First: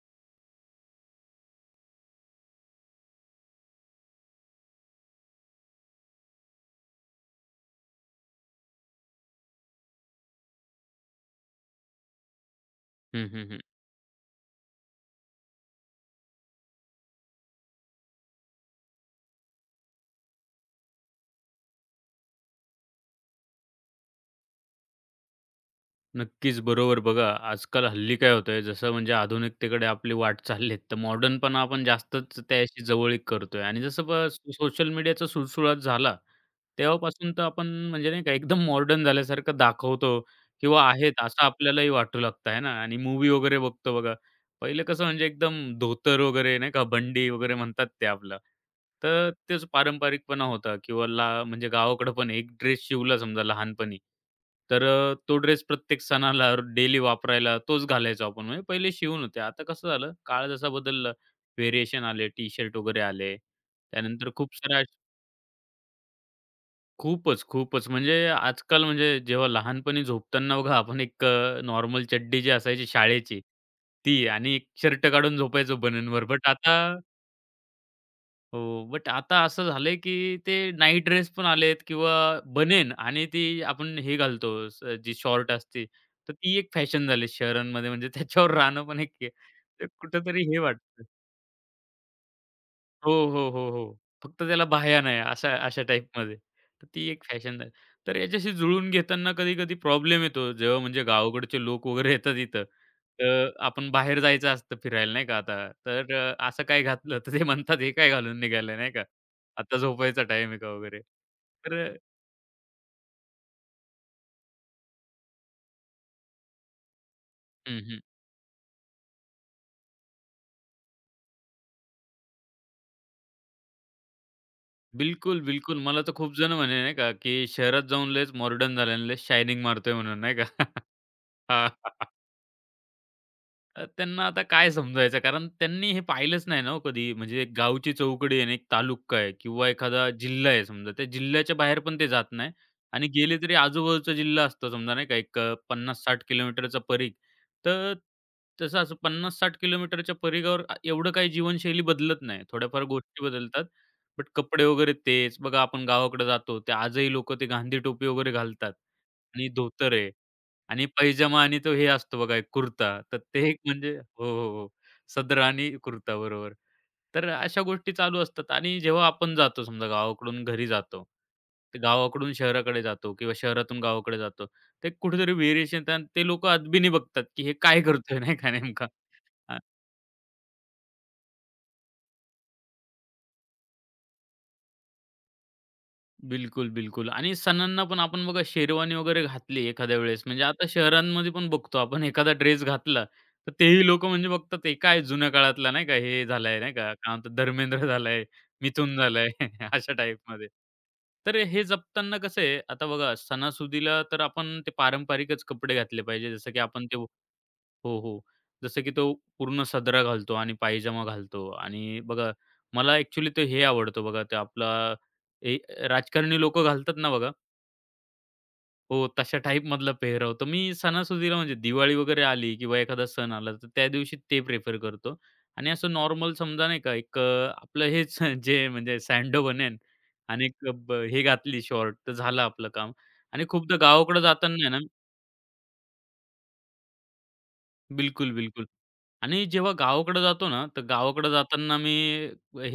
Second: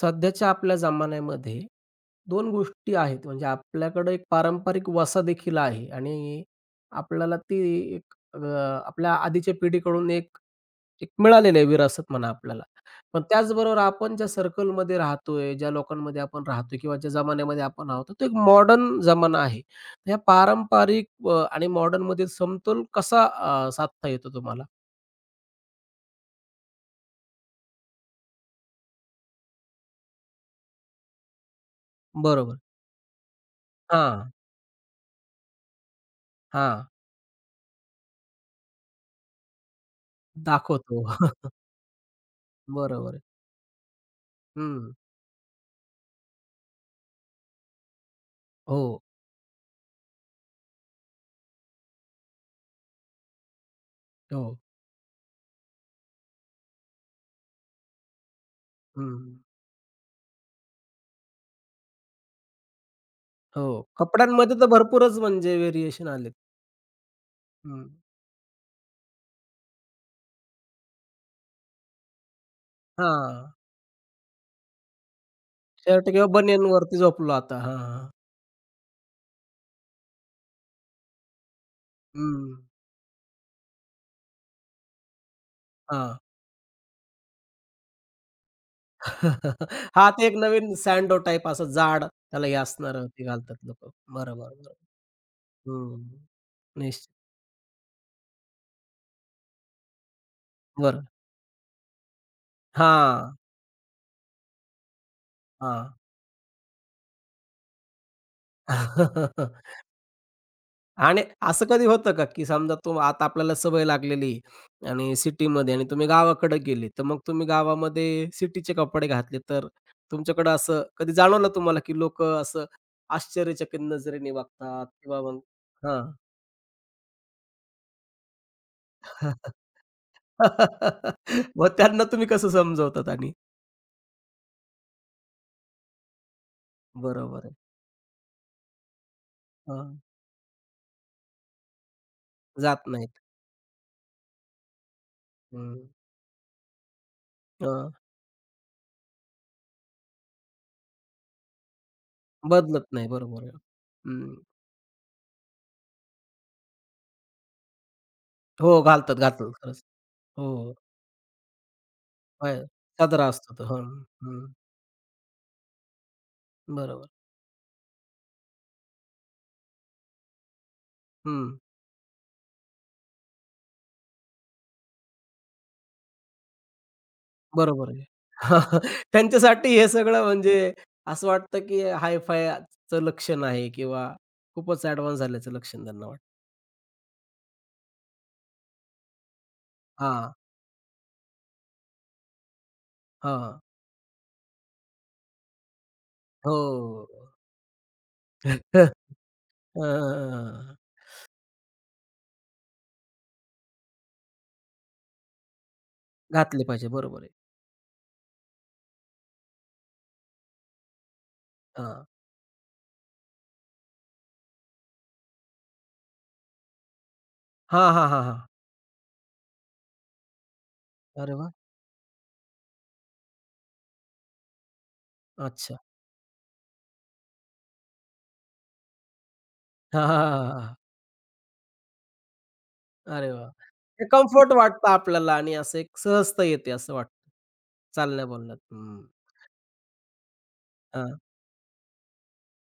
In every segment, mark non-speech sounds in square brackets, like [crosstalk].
सध्याच्या आपल्या जमान्यामध्ये 2 गोष्टी आहेत. म्हणजे आपल्याकडे एक पारंपरिक वसा देखील आहे आणि आपल्याला ती एक अ, आपल्या आधीच्या पिढीकडून एक एक मिळालेलं आहे विरासत म्हणा आपल्याला. पण हं, हं, हं. त्याचबरोबर आपण ज्या सर्कलमध्ये राहतोय, ज्या लोकांमध्ये आपण राहतोय किंवा ज्या जमान्यामध्ये आपण आहोत, तो एक मॉडर्न जमाना आहे. या पारंपरिक आणि मॉडर्नमध्ये समतोल कसा साधता येतो तुम्हाला? नक्कीच बरोबर. बघा, आजकाल हल्ली काय होतंय, जसं म्हणजे आधुनिकतेकडे आपली वाट चालली आहे, तर मॉडर्नपणा आपण जास्तच बरोबर. त्याशी जवळीक करतोय आणि जसं ब हां, सोशल मीडियाचा सुळसुळाट झाला, हां. तेव्हापासून तर आपण म्हणजे नाही का एकदम मॉडर्न झाल्यासारखं दाखवतो किंवा दाखवतो. आहेत असं [laughs] आपल्यालाही वाटू लागतं आहे ना आणि बरोबर आहे. मूव्ही वगैरे बघतो बघा. पहिलं हं. कसं म्हणजे एकदम धोतर वगैरे नाही का, बंडी वगैरे म्हणतात ते आपलं. हो. तर तेच पारंपरिकपणा होता किंवा म्हणजे गावाकडं पण एक ड्रेस शिवला समजा लहानपणी, हो. तर तो ड्रेस प्रत्येक सणाला डेली वापरायला तोच घालायचो आपण. म्हणजे पहिले शिवून हं. होते. आता कसं झालं, काळ जसा बदलला, व्हेरिएशन आले, टी-शर्ट वगैरे आले. हो. त्यानंतर खूप कपड्यांमध्ये तर साऱ्या भरपूरच म्हणजे व्हेरिएशन आलेत. खूपच, हं. खूपच. म्हणजे आजकाल म्हणजे जेव्हा लहानपणी झोपताना बघा आपण एक नॉर्मल चड्डी जी असायची शाळेची, हां. ती आणि एक शर्ट काढून झोपायचो शर्ट बन्यांवर. किंवा बट आता बनियनवरती झोपलो आता. हां, हां. हो, बट आता असं झालंय, की ते नाईट ड्रेस पण आलेत किंवा हं. बनेन आणि ती आपण हे घालतो जी शॉर्ट असते, हां. हां, तर ती एक फॅशन झाली शहरांमध्ये. म्हणजे त्याच्यावर राहणं पण एक हे [laughs] ते एक हे नवीन वाटतं. सँडो टाइप असं जाड त्याला हे असणारं हो, ते हो, घालतात हो, लोकं. हो. फक्त बरोबर, त्याला बरोबर. बाह्या नाही अशा अशा हं. टाईपमध्ये. तर निश्चित. ती एक फॅशन आहे. तर याच्याशी जुळून घेताना कधी-कधी प्रॉब्लेम येतो. जेव्हा म्हणजे बरं. गावाकडचे लोक वगैरे येतात इथं. हां, तर आपण बाहेर जायचं असतं फिरायला नाही का आता. हां. तर असं काय घातलं तर ते म्हणतात, "हे काय घालून निघालं?" नाही का. [laughs] "आता झोपायचा टाईम आहे का?" वगैरे. आणि असं तर कधी होतं का, की समजा तो आता आपल्याला सवय लागलेली आहे आणि सिटीमध्ये आणि तुम्ही गावाकडे गेले, तर मग तुम्ही अ, हं, हं. गावामध्ये सिटीचे कपडे घातले, तर तुमच्याकडं असं कधी जाणवलं तुम्हाला, की लोकं असं आश्चर्यचकित नजरेने वागतात किंवा मग बिलकुल, बिलकुल. मला हां. तर खूप जण म्हणे नाही का, की "शहरात जाऊन लयच मॉडर्न झाला आणि लयच शायनिंग मारतोय" म्हणून नाही का. [laughs] [laughs] मग हां. त्यांना तुम्ही कसं समजवतात आणि? त्यांना आता काय समजवायचं कारण त्यांनी हे पाहिलंच नाही ना हो कधी. म्हणजे बरोबर एक आहे. गावची चौकडी आहे आणि एक तालुका आहे किंवा हां. एखादा जिल्हा आहे समजा. त्या जिल्ह्याच्या बाहेर पण ते जात नाही जात आणि नाहीत. गेले तरी आजूबाजूचा जिल्हा असतो समजा नाही का एक हं. 50 किलोमीटरचा परीघ. हां. तर तसं असं 50-60 किलोमीटरच्या परीघावर एवढं काही जीवनशैली बदलत नाही. थोड्याफार बदलत नाही. गोष्टी बरोबर आहे. बदलतात. बट हं. कपडे वगैरे तेच. बघा आपण गावाकडे जातो ते आजही लोकं ते गांधी टोपी वगैरे घालतात हो, घालतात, आणि घालतात. खरंच. धोतर आहे. हो. आणि पैजामा आणि तो हे असतो बघा एक काय कुर्ता. तर सदरा ते असतो एक तो. हं, म्हणजे हो, हो, हं. हो. सदरा आणि कुर्ता बरोबर. बरोबर. तर अशा गोष्टी चालू असतात आणि जेव्हा आपण जातो समजा गावाकडून घरी जातो. हं, तर गावाकडून शहराकडे जातो किंवा शहरातून गावाकडे जातो. ते कुठेतरी व्हेरिएशन ते लोकं अदबीने बघतात, की हे काय बरोबर आहे. करतोय नाही का नेमका? [laughs] त्यांच्यासाठी हे सगळं म्हणजे असं वाटतं, की हाय-फायचं लक्षण आहे किंवा खूपच ॲडव्हान्स झाल्याचं लक्षण त्यांना वाटतं. बिलकुल, बिलकुल. आणि सणांना पण आपण बघा शेरवानी वगैरे घातली एखाद्या वेळेस, हां, म्हणजे आता शहरांमध्ये पण बघतो आपण एखादा ड्रेस घातला, तर हां. तेही लोकं म्हणजे बघतात हे काय जुन्या काळातला नाही का, हे हो. झालंय नाही का, काय म्हणतात धर्मेंद्र झालाय, [laughs] हं, मिथून झालाय [laughs] अशा टाईपमध्ये. तर हे जपताना कसं आहे, आता बघा सणासुदीला तर आपण ते पारंपरिकच कपडे घातले पाहिजे, जसं की घातले आपण पाहिजे. ते हो, बरोबर आहे. हो. जसं की तो पूर्ण सदरा घालतो आणि पायजामा घालतो आणि हां. बघा मला ॲक्चुअली ते हे आवडतं बघा ते आपला ए राजकारणी लोकं घालतात ना बघा, हां, हां, हां, हां. हो तशा टाईपमधला पेहराव. तर मी अरे सणासुदीला वाह! म्हणजे दिवाळी वगैरे आली किंवा एखादा सण आला, तर त्या दिवशी ते प्रिफर करतो आणि अच्छा. असं नॉर्मल समजा नाही का एक आपलं हेच [laughs] जे म्हणजे सँडो बनेन [laughs] हां, हां, आणि हां, हां, एक हां. ब हे घातली शॉर्ट तर झालं आपलं काम अरे आणि वाह! खूपदा ते गावाकडे कम्फर्ट जाताना आहे ना वाटतं आपल्याला आणि असं एक सहजता येते असं वाटतं. बिलकुल, चालण्या-बोलण्यात. बिलकुल. हं. आणि जेव्हा गावाकडे जातो ना, तर हां. गावाकडे जाताना मी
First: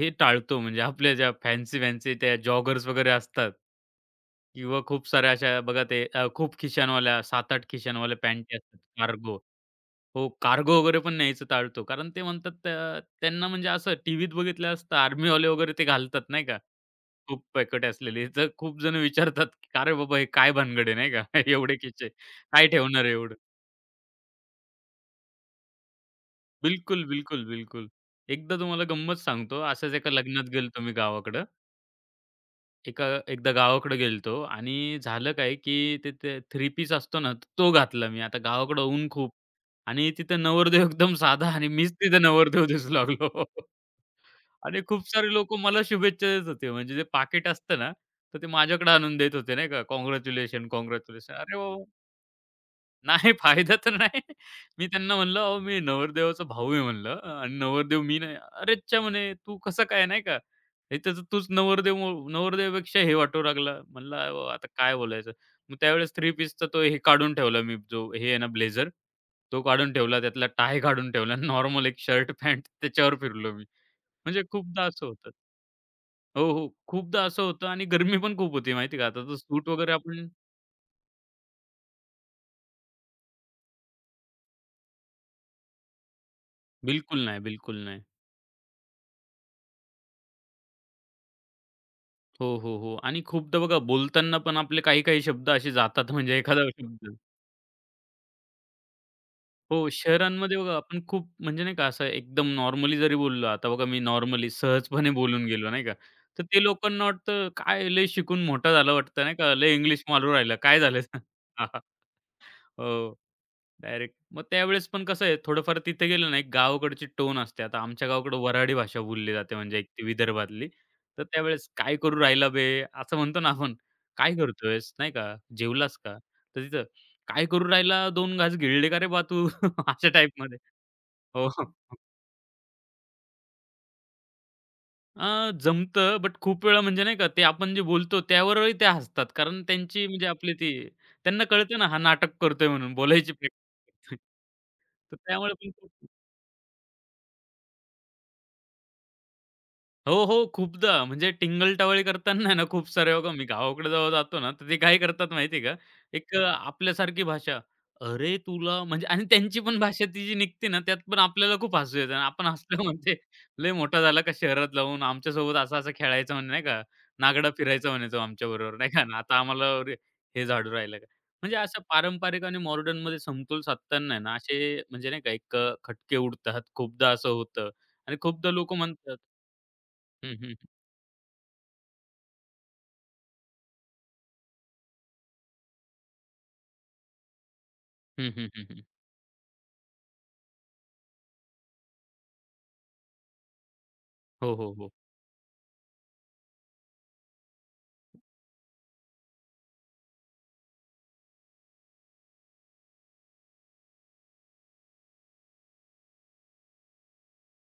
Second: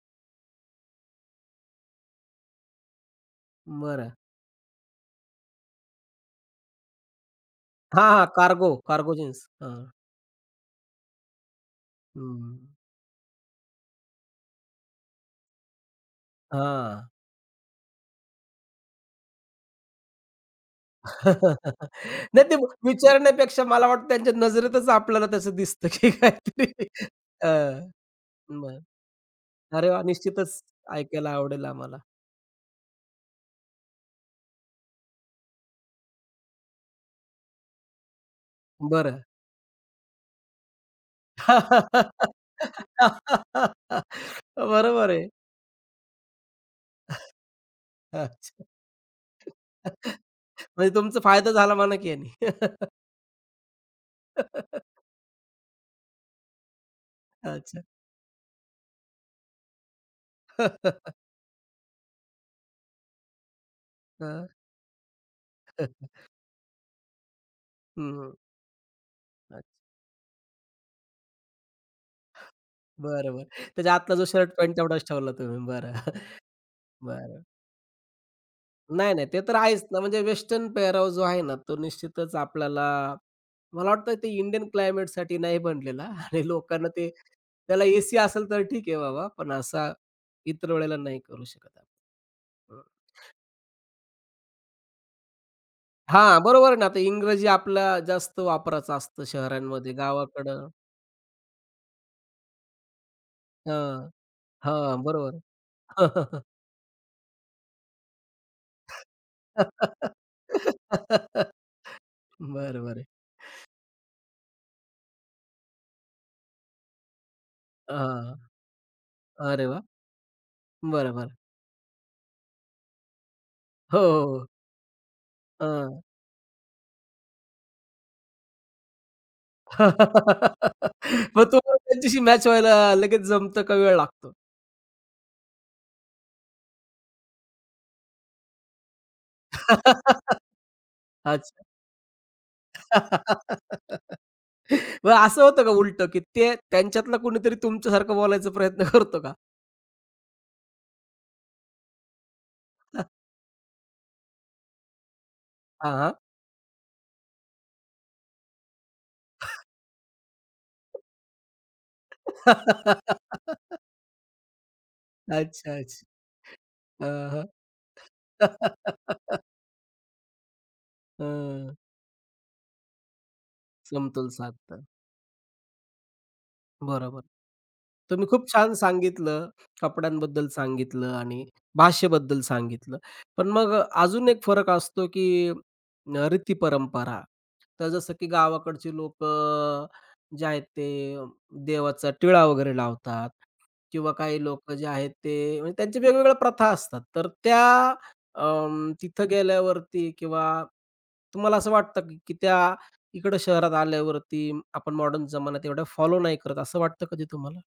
हे टाळतो म्हणजे आपल्या ज्या फॅन्सी-फॅन्सी त्या जॉगर्स वगैरे असतात बरं. किंवा खूप साऱ्या अशा बघा ते खूप खिशांवाल्या 7-8 हां, खिशांवाल्या हां. पॅन्टी कार्गो, असतात कार्गो कार्गो. जीन्स. हां. हो, कार्गो वगैरे पण न्यायचं टाळतो. कारण ते हं. म्हणतात त्या त्यांना म्हणजे असं टीव्हीत बघितलं असतं आर्मीवाले वगैरे ते घालतात नाही का, हां. खूप पॅकेट असलेली. तर खूप जण विचारतात, "का रे बाबा हे काय भानगड आहे?" नाही का, [laughs] "एवढे [laughs] खिसे नाही ते काय ठेवणार आहे एवढं?" विचारण्यापेक्षा मला वाटतं त्यांच्या नजरेतच आपल्याला तसं दिसतं की काहीतरी बिलकुल, बिलकुल, अ, बिलकुल. एकदा मग. तुम्हाला गंमत सांगतो. अरे असंच वाह! एका लग्नात निश्चितच गेलतो मी ऐकायला गावाकडं. आवडेल आम्हाला. एका एकदा गावाकडे गेलतो आणि झालं काय, की ते ते थ्री पीस असतो ना, तो घातला मी. आता गावाकडं ऊन बरं. खूप आणि तिथं नवरदेव एकदम साधा आणि मीच तिथं [laughs] नवरदेव दिसू लागलो. [laughs] आणि खूप बरोबर आहे. सारे लोकं मला शुभेच्छा देत होते. म्हणजे जे पाकीट असतं ना, तर ते अच्छा. माझ्याकडे आणून देत होते नाही का, काँग्रॅच्युलेशन, म्हणजे तुमचा काँग्रॅच्युलेशन. फायदा अरे झाला वा, म्हणा की याने. नाही फायदा तर नाही. मी [laughs] त्यांना म्हणलं, "अहो, मी नवरदेवाचा भाऊ आहे" म्हणलं आणि अच्छा. नवरदेव मी नाही. "अरे, च्या!" म्हणे, "तू कसं काय?" नाही का. "हे तर [laughs] तूच नवरदेव नवरदेवापेक्षा हे वाटू लागला." म्हणलं, "अरे हां. बाबा, आता काय बोलायचं?" मग त्यावेळेस थ्री पीसचा तो हे काढून ठेवला मी जो हे हं. आहे ना ब्लेझर, तो अच्छा. काढून ठेवला. त्यातला टाय काढून ठेवला. नॉर्मल एक शर्ट, पॅन्ट त्याच्यावर बरं, बरं. फिरलो मी. त्याच्या आतला जो म्हणजे शर्ट पॅन्ट खूपदा असं तेवढाच होतं. ठेवला तुम्ही. बरं. [laughs] हो, हो. खूपदा बरं. असं होतं आणि गरमी पण खूप होती माहिती का. नाही, आता नाही. तर ते तर सूट आहेच वगैरे ना, म्हणजे आपण वेस्टर्न पेहराव जो आहे ना, तो निश्चितच आपल्याला मला वाटतं ते इंडियन क्लायमेटसाठी नाही बनलेला [laughs] आणि लोकांना ते बिलकुल नाही, बिलकुल त्याला नाही. एसी असेल तर ठीक आहे बाबा, पण असा इतर वेळेला नाही करू शकत हो, आपण. हो, हं. हो. आणि खूपदा बघा बोलताना पण आपले काही-काही शब्द असे जातात म्हणजे हां, बरोबर एखादा आहे ना. आता शब्द इंग्रजी आपला जास्त वापराचं असतं हो, शहरांमध्ये, शहरांमध्ये गावाकडं बघा आपण खूप म्हणजे नाही का असं एकदम नॉर्मली जरी बोललो, आता बघा मी हां, नॉर्मली हां, सहजपणे बरोबर. बोलून गेलो नाही का, तर ते लोकांना वाटतं काय लय शिकून मोठा झाला वाटतं नाही का, लय इंग्लिश [laughs] मारू राहिला, काय झालं? [laughs] हां, हां. बरं, बरं. हो. डायरेक्ट. मग त्यावेळेस पण कसं आहे थोडंफार तिथे गेलं ना, एक गावाकडची टोन असते. आता आमच्या गावाकडे हां. वऱ्हाडी भाषा बोलली जाते अरे म्हणजे वाह! एक ती विदर्भातली. तर बरं, त्यावेळेस "काय करू राहिला बे?" असं म्हणतो ना आपण. हो, हो, "काय हो. करतोयस?" नाही का, "जेवलास हां. का?" तर तिथं "काय करू राहिला? दोन घास गिळले का रे बा तू?" [laughs] अशा टाईपमध्ये. [laughs] मग हो. तो त्यांच्याशी मॅच व्हायला लगेच जमतं का वेळ लागतो? अ, बट खूप वेळा म्हणजे नाही का ते आपण जे बोलतो त्यावरही त्या हसतात. कारण त्यांची म्हणजे [laughs] आपली ती त्यांना अच्छा. कळतं ना हा नाटक करतोय म्हणून बोलायची प्रॅक्टिस [laughs] करतोय. मग तर असं त्यामुळे होतं का पण खूप उलटं, की ते त्यांच्यातला कोणीतरी तुमच्यासारखं बोलायचा प्रयत्न करतो का? हो, हो. खूपदा म्हणजे टिंगल-टवाळी करताना आहे ना, खूप सारे [laughs] बघा मी गावाकडे जेव्हा जातो ना, तर ते काय करतात माहिती आहे का? हां, हां. एक आपल्यासारखी भाषा, "अरे तुला" म्हणजे आणि त्यांची पण भाषा ती जी निघते ना, त्यात पण आपल्याला खूप हसू येतं आणि आपण हसलो म्हणजे लय [laughs] मोठा झाला का शहरात जाऊन आमच्यासोबत अच्छा, असा-असा अच्छा. खेळायचा म्हणे नाही का, हां, हां. नागडा फिरायचा म्हणे तो हं. आमच्याबरोबर नाही का ना, आता [laughs] आम्हाला रे हे झाडू राहिलं का? म्हणजे असं पारंपरिक आणि मॉडर्नमध्ये समतोल साधताना आहे समतोल ना, असे साधता. म्हणजे नाही का एक खटके उडतात. खूपदा बरोबर. असं होतं आणि तुम्ही खूप खूपदा छान लोकं म्हणतात सांगितलं, हं, कपड्यांबद्दल हं. सांगितलं आणि भाषेबद्दल सांगितलं. पण मग अजून एक फरक असतो, की अ, रीती-परंपरा. तर जसं की हं, हं, हं, हं. गावाकडची लोक जे आहेत ते देवाचा टिळा वगैरे लावतात किंवा काही हो, हो, लोकं जे हो. आहेत ते म्हणजे त्यांच्या वेगवेगळ्या प्रथा असतात. तर त्या अं, तिथं गेल्यावरती किंवा तुम्हाला असं वाटतं की की त्या इकडं शहरात आल्यावरती आपण मॉडर्न जमान्यात एवढ्या फॉलो नाही करत, असं वाटतं कधी तुम्हाला?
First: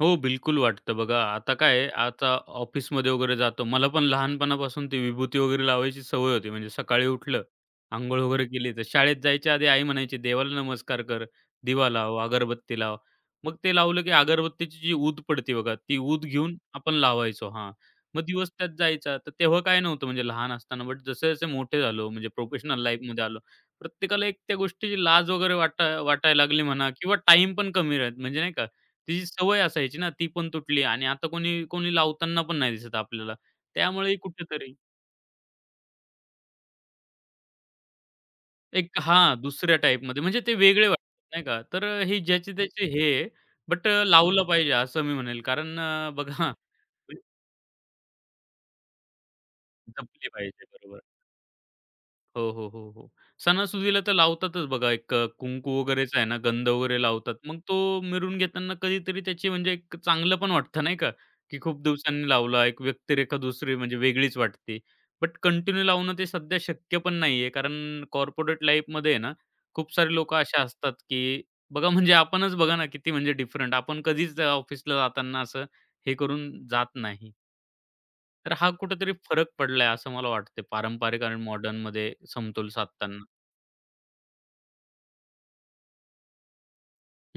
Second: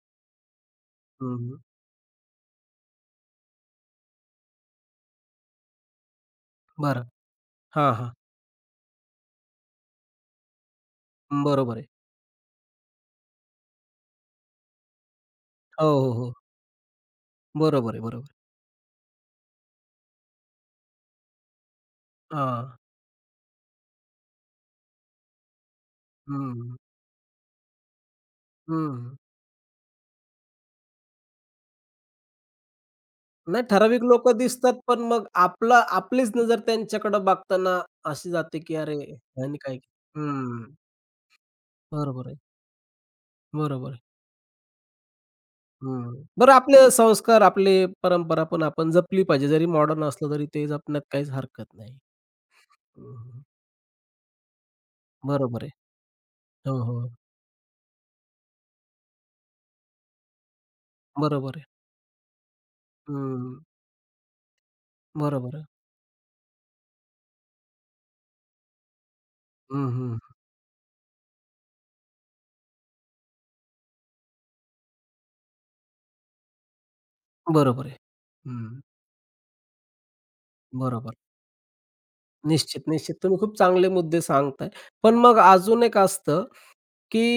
हो, बिलकुल वाटतं. बघा आता काय आहे, आता ऑफिसमध्ये वगैरे जातो. मला पण लहानपणापासून ती विभूती वगैरे लावायची सवय होती. म्हणजे बरं. सकाळी उठलं, हां, हां. अंघोळ वगैरे केली, तर शाळेत जायच्या आधी आई म्हणायची, "देवाला नमस्कार कर, बरोबर आहे. दिवा लाव, अगरबत्ती लाव." मग ते लावलं की अगरबत्तीची जी ऊद पडते बघा, हो, ती हो, ऊद हो. घेऊन आपण लावायचो. हां, बरोबर आहे, मग बरोबर. दिवस त्यात जायचा. तर तेव्हा काय नव्हतं म्हणजे लहान असताना. बट जसे-जसे मोठे झालो, म्हणजे हां. प्रोफेशनल लाईफमध्ये आलो, प्रत्येकाला एक त्या गोष्टीची लाज वगैरे वाटायला लागली हं, म्हणा किंवा टाईम पण कमी राहत म्हणजे नाही का? हं. तिची सवय असायची ना, ती पण तुटली आणि आता कोणी कोणी लावताना पण नाही दिसत आपल्याला. नाही ठराविक त्यामुळे लोकं दिसतात, कुठेतरी पण मग आपला आपलीच नजर त्यांच्याकडे बघताना अशी जाते, की एक अरे हां, ह्याने काय दुसऱ्या टाईपमध्ये म्हणजे ते हं. वेगळे वाटतात नाही का. तर ही बरोबर आहे, ज्याची त्याची हे बट बरोबर आहे. लावलं पाहिजे असं मी म्हणेल कारण हं. बरं बघा आपले संस्कार, [laughs] आपले परंपरा पण आपण जपली पाहिजे. जरी मॉडर्न जपली असलं तरी पाहिजे. ते बरोबर. जपण्यात काहीच हरकत नाही. हो, हो, हो, हो. हं, सणासुदीला तर लावतातच बघा एक बरोबर आहे. कुंकू वगैरेचा आहे ना, गंध हो, वगैरे हो. लावतात. मग तो मिरवून घेताना कधीतरी त्याची म्हणजे एक चांगलं पण वाटतं नाही का, बरोबर की आहे. खूप दिवसांनी लावला. एक व्यक्तिरेखा हं. दुसरी म्हणजे वेगळीच वाटते. बट बरोबर आहे. कंटिन्यू लावणं ते सध्या शक्य पण नाहीये. कारण कॉर्पोरेट लाईफमध्ये आहे ना, हं, खूप सारे हं. लोकं असे असतात, की बघा म्हणजे आपणच बघा ना, किती म्हणजे डिफरंट. आपण कधीच ऑफिसला जाताना असं हे करून जात नाही. बरोबर आहे. तर हा हं. कुठेतरी फरक पडलाय असं मला वाटते बरोबर. पारंपरिक आणि मॉडर्नमध्ये समतोल निश्चित, निश्चित. साधताना. तुम्ही खूप चांगले मुद्दे सांगताय. पण मग अजून एक असतं,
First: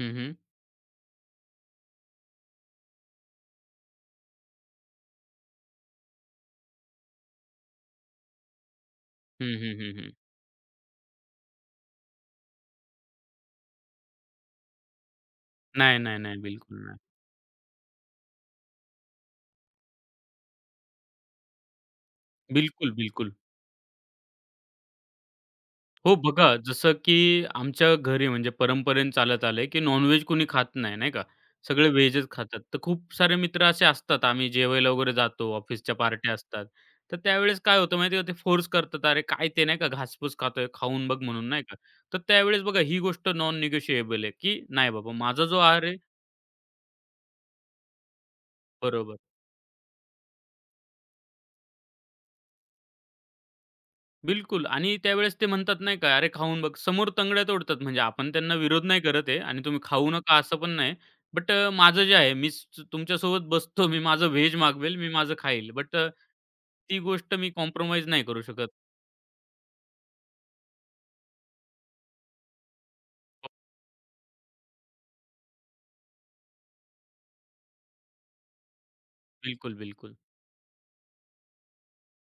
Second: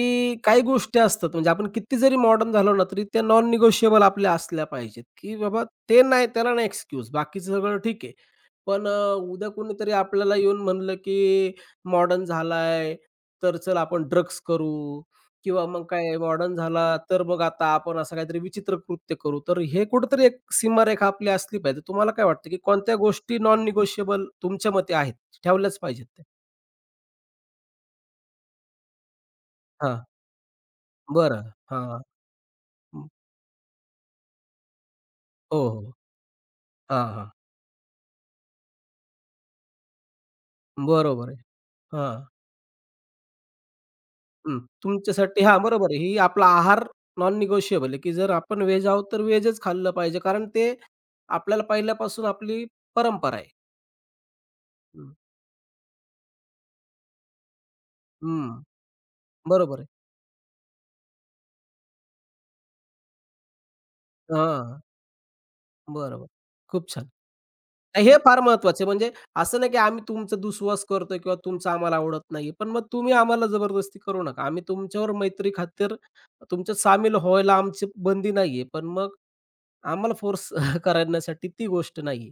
हं, हं. काही गोष्टी असतात म्हणजे आपण किती जरी मॉडर्न झालो ना तरी त्या नॉन निगोशिएबल आपल्या असल्या पाहिजेत, की बाबा ते नाही त्याला नाही एक्सक्यूज बाकीचं सगळं ठीक आहे. पण उद्या हं, हं, कोणीतरी हं, हं. आपल्याला येऊन म्हणलं, की मॉडर्न झालाय, तर चल आपण ड्रग्स करू किंवा मग नाही, काय नाही, नाही. मॉडर्न झाला, बिलकुल नाही. तर मग आता आपण असं काहीतरी विचित्र कृत्य करू. तर हे कुठेतरी एक सीमारेखा आपली असली पाहिजे. तुम्हाला काय वाटतं, की बिलकुल, कोणत्या बिलकुल. गोष्टी नॉन निगोशिएबल तुमच्या मते आहेत, ठेवल्याच पाहिजेत हो त्या? बघा, जसं की आमच्या घरी म्हणजे परंपरेने चालत आलंय, की हां, नॉन कोणी खात नाही, नाही का? बरं. सगळे हां. व्हेजच खातात. तर खूप सारे मित्र असे असतात, आम्ही जेवायला वगैरे जातो, हो, हो. ऑफिसच्या पार्ट्या असतात. हां, तर हां. त्यावेळेस काय होतं माहिती का, ते फोर्स करतात, "अरे काय ते नाही का घासपूस खातोय, खाऊन बघ" बरोबर आहे. म्हणून नाही का. तर हां. त्यावेळेस बघा ही गोष्ट नॉन निगोशिएबल आहे, हं. की नाही बाबा तुमच्यासाठी माझा हां, जो आहार बरोबर आहे आहे. ही आपला आहार नॉन निगोशिएबल आहे, की जर आपण व्हेज आहोत, बरोबर. तर व्हेजच खाल्लं पाहिजे. कारण ते आपल्याला पहिल्यापासून आपली परंपरा आहे. बिलकुल आणि हं, त्यावेळेस ते म्हणतात नाही का, "अरे खाऊन बघ." समोर तंगड्या तोडतात. म्हणजे आपण त्यांना हं. विरोध नाही करत आहे आणि बरोबर तुम्ही आहे. खाऊ नका असं पण नाही. बट माझं जे आहे मी तुमच्यासोबत बसतो. मी माझं व्हेज हां, मागवेल, मी माझं खाईल. बट बरोबर. खूप ती छान. गोष्ट मी कॉम्प्रोमाईज हे नाही फार करू शकत. महत्वाचं आहे. म्हणजे असं नाही, की आम्ही तुमचा दुस्वास करतोय किंवा तुमचं आम्हाला आवडत नाहीये. पण मग तुम्ही आम्हाला जबरदस्ती करू नका. आम्ही तुमच्यावर मैत्री खातीर तुमच्यात सामील व्हायला आमची बंदी नाहीये. पण मग बिलकुल, आम्हाला बिलकुल. फोर्स [laughs] करण्यासाठी ती गोष्ट नाहीये.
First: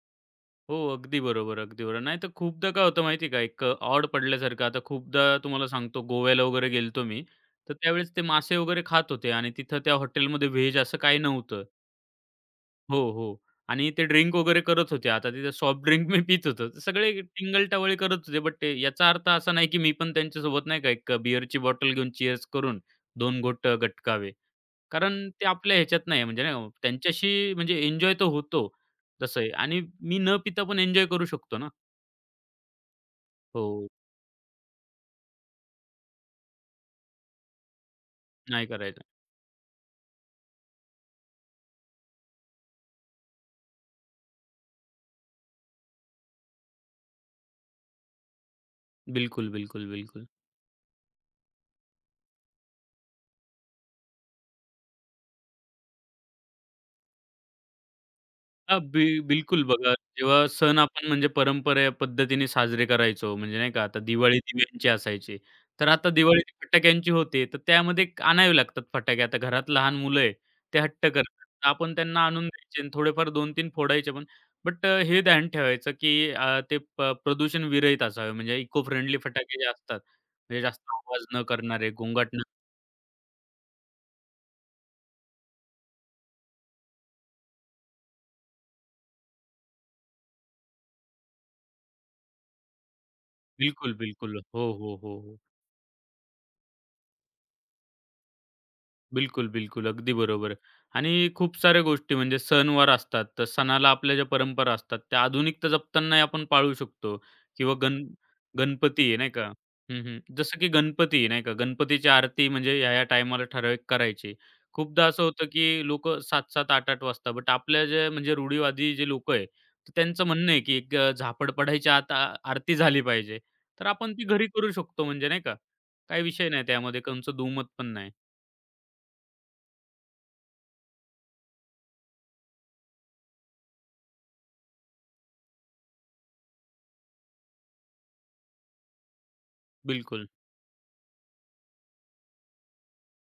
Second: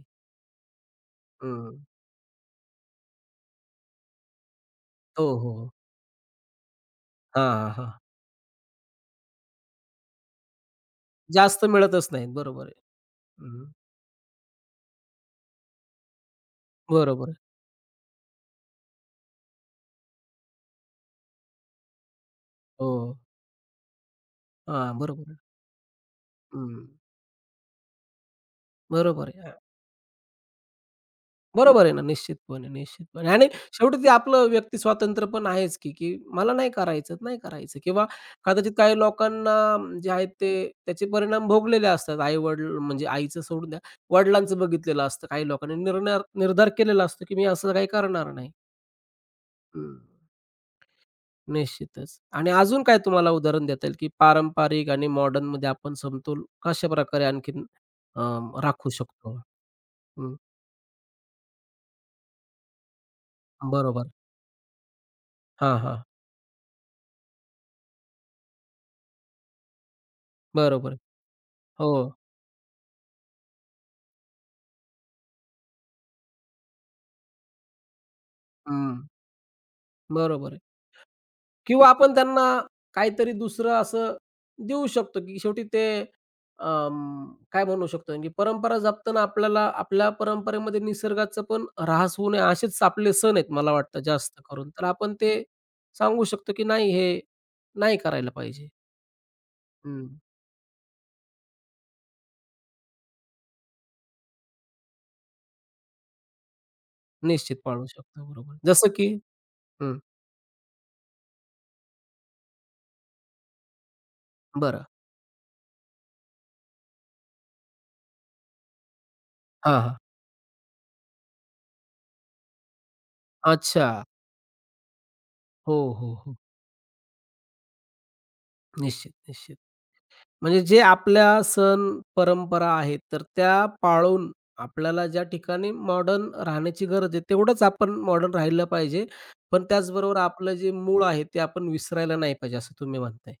हो, अगदी बरोबर, हं. अगदी बरोबर. नाहीतर खूपदा काय होतं माहिती का, एक ऑड पडल्यासारखं. आता खूपदा हो, तुम्हाला हो. सांगतो गोव्याला वगैरे गेलो मी. हां, हां, तर हां. त्यावेळेस ते मासे वगैरे खात होते आणि तिथं त्या हॉटेलमध्ये व्हेज असं काही नव्हतं. जास्त मिळतच नाहीत. बरोबर आहे. हो, हो. हं. आणि ते ड्रिंक वगैरे करत होते. आता तिथे सॉफ्ट ड्रिंक मी पीत होतो. ते सगळे बरोबर आहे. टिंगल-टवळी करत होते. बट ते याचा अर्थ असा नाही, की मी पण त्यांच्यासोबत नाही का एक बिअरची बॉटल घेऊन चीअर्स करून हो. 2 घोट गटकावे. हां, कारण बरोबर आहे. ते आपल्या ह्याच्यात नाही म्हणजे नाही का हं. त्यांच्याशी म्हणजे एन्जॉय तर होतो बरोबर तसं आहे. आहे हां. आणि मी न पिता पण एन्जॉय करू शकतो ना. बरोबर आहे ना, निश्चितपणे, निश्चितपणे आणि हो, शेवटी ते आपलं व्यक्ती स्वातंत्र्य पण आहेच की, की मला नाही करायचं, नाही करायचं किंवा नाही कदाचित काही करायचं. लोकांना जे आहेत ते त्याचे परिणाम भोगलेले असतात. आई-वडील म्हणजे आईचं सोडून द्या, वडिलांचं बघितलेलं असतं. काही लोकांनी निर्णय निर्धार केलेला असतो, की मी असं काही करणार नाही. बिलकुल, बिलकुल, हं. बिलकुल. निश्चितच. आणि अजून काय तुम्हाला उदाहरण देता येईल, की पारंपरिक आणि मॉडर्नमध्ये आपण समतोल कशाप्रकारे आणखीन अ, हां, राखू बी शकतो? बिलकुल बघा, हं, जेव्हा सण आपण म्हणजे परंपरा पद्धतीने साजरे करायचो, म्हणजे नाही का, आता बरोबर. दिवाळी दिव्यांची असायची. हां, तर हां. आता दिवाळी ती फटाक्यांची होते, तर त्यामध्ये एक आणावे लागतात फटाके. आता घरात लहान मुलं आहे, ते बरोबर आहे. हट्ट करतात. तर आपण हो. त्यांना आणून द्यायचे आणि थोडेफार 2-3 फोडायचे पण. बट हे ध्यान ठेवायचं, की ते प्रदूषण विरहित असावे. म्हणजे इको हं. फ्रेंडली फटाके जे असतात, बरोबर आहे. म्हणजे जास्त आवाज न किंवा करणारे, आपण गोंगाट न त्यांना काहीतरी दुसरं असं देऊ शकतो, की शेवटी ते अं, काय म्हणू शकतो, की परंपरा जपताना आपल्याला आपल्या परंपरेमध्ये निसर्गाचं पण ऱ्हास होऊ नये, असेच आपले सण आहेत मला बिलकुल, वाटतं बिलकुल. जास्त करून. हो, तर हो, आपण हो, ते हो. सांगू शकतो, की नाही हे नाही करायला पाहिजे. बिलकुल, बिलकुल. हं, अगदी बरोबर. आणि खूप साऱ्या गोष्टी म्हणजे सणवार असतात, तर सणाला आपल्या ज्या परंपरा असतात, त्या आधुनिकता जपतानाही आपण पाळू शकतो निश्चित किंवा पाळू शकतो. बरोबर. जसं की गणपती आहे नाही का? हं, हं, हं. जसं की गणपती आहे नाही का? गणपतीची आरती म्हणजे ह्या-ह्या टायमाला ठराविक करायची. बरं. खूपदा असं होतं की लोकं 7-7, 8-8 वाजता बट आपल्या जे म्हणजे रूढीवादी जे लोकं आहे, हां, तर हां. त्यांचं म्हणणं आहे की एक झापड पडायच्या आत आरती झाली पाहिजे. तर अच्छा. आपण ती घरी करू शकतो म्हणजे नाही का? हो, हो, काही हो. विषय नाही त्यामध्ये, कोणचं दुमत पण नाही. निश्चित, निश्चित. म्हणजे जे आपल्या सण परंपरा आहेत, तर त्या पाळून आपल्याला ज्या ठिकाणी मॉडर्न राहण्याची गरज आहे, तेवढंच आपण मॉडर्न राहिलं पाहिजे. पण त्याचबरोबर बिलकुल. आपलं जे मूळ आहे, ते आपण विसरायला नाही पाहिजे, असं तुम्ही म्हणताय.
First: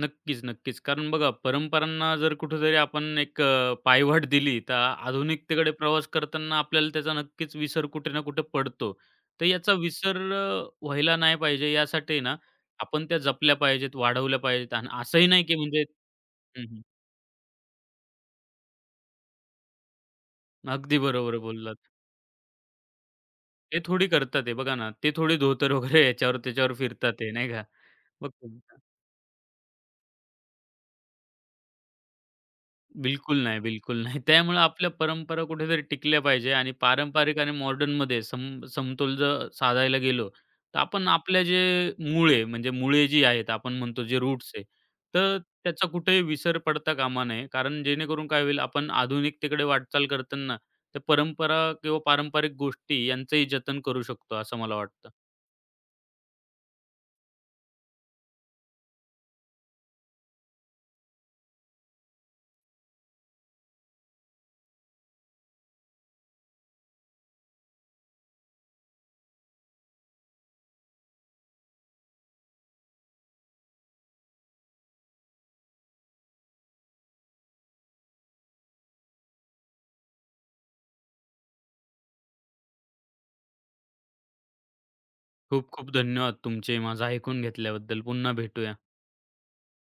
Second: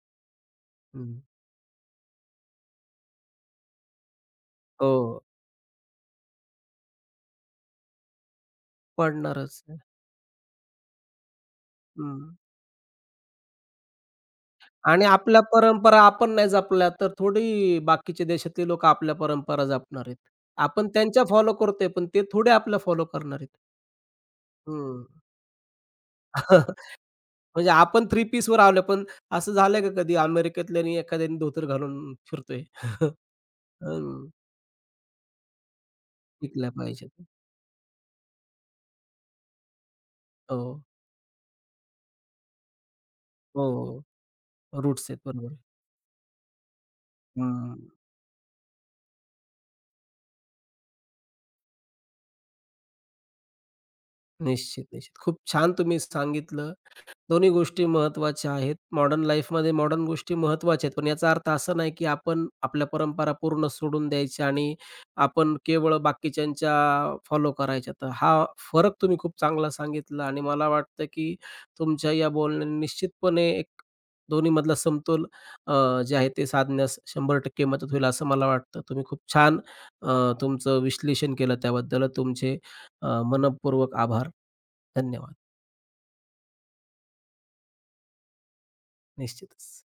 नक्कीच, नक्कीच. कारण हं. बघा परंपरांना जर कुठेतरी आपण एक पायवाट दिली, तर हो, आधुनिकतेकडे प्रवास करताना आपल्याला त्याचा नक्कीच विसर कुठे ना कुठे पडतो. तर पडणारच याचा आहे. विसर व्हायला नाही पाहिजे यासाठी हं. ना आपण त्या जपल्या पाहिजेत, वाढवल्या पाहिजेत आणि आणि असंही आपल्या नाही की म्हणजे परंपरा आपण नाही हं, हं. जपल्या, तर थोडी बाकीचे देशातले लोकं आपल्या परंपरा जपणार आहेत. आपण अगदी त्यांच्या बरोबर फॉलो बोललात. करतोय, पण ते थोडे आपल्या फॉलो करणार आहेत. ते थोडी करतात आहे बघा ना, हं. ते थोडी धोतर वगैरे [laughs] याच्यावर त्याच्यावर [laughs] फिरतात आहे नाही का? म्हणजे आपण थ्री बघतो पीसवर आलो, पण असं झालंय का कधी अमेरिकेतल्यानी एखाद्याने धोतर घालून फिरतोय? [laughs] बिलकुल नाही, बिलकुल नाही. हं. त्यामुळे आपल्या परंपरा कुठेतरी टिकल्या पाहिजे टिकल्या आणि पाहिजेत. पारंपरिक आणि मॉडर्नमध्ये समतोल जर साधायला गेलो, तर हो. आपण आपल्या जे मूळ म्हणजे मुळे जी आहेत, हो, आपण म्हणतो जे हो. रूट्स आहे, रूट्स आहेत. तर बरोबर आहे. त्याचा कुठेही विसर पडता कामा नये. हं. कारण जेणेकरून काय होईल, आपण आधुनिकतेकडे वाटचाल करताना त्या परंपरा किंवा पारंपरिक गोष्टी यांचंही जतन करू शकतो, असं मला निश्चित, वाटतं. निश्चित. खूप छान तुम्ही सांगितलं. दोन्ही गोष्टी महत्त्वाच्या आहेत. मॉडर्न लाईफमध्ये मॉडर्न गोष्टी महत्त्वाच्या आहेत. पण याचा अर्थ असा नाही, की आपण आपल्या परंपरा पूर्ण सोडून द्यायच्या आणि आपण केवळ बाकीच्यांच्या फॉलो करायच्या. तर हा फरक तुम्ही खूप चांगला सांगितला आणि मला वाटतं, की तुमच्या या बोलण्याने निश्चितपणे एक दोन्हीमधला समतोल जे आहे ते साधण्यास 100% मदत होईल असं मला वाटतं. तुम्ही खूप छान अ, तुमचं विश्लेषण केलं त्याबद्दल तुमचे मनःपूर्वक आभार. धन्यवाद. खूप खूप धन्यवाद तुमचे माझं ऐकून घेतल्याबद्दल. पुन्हा भेटूया. निश्चितच.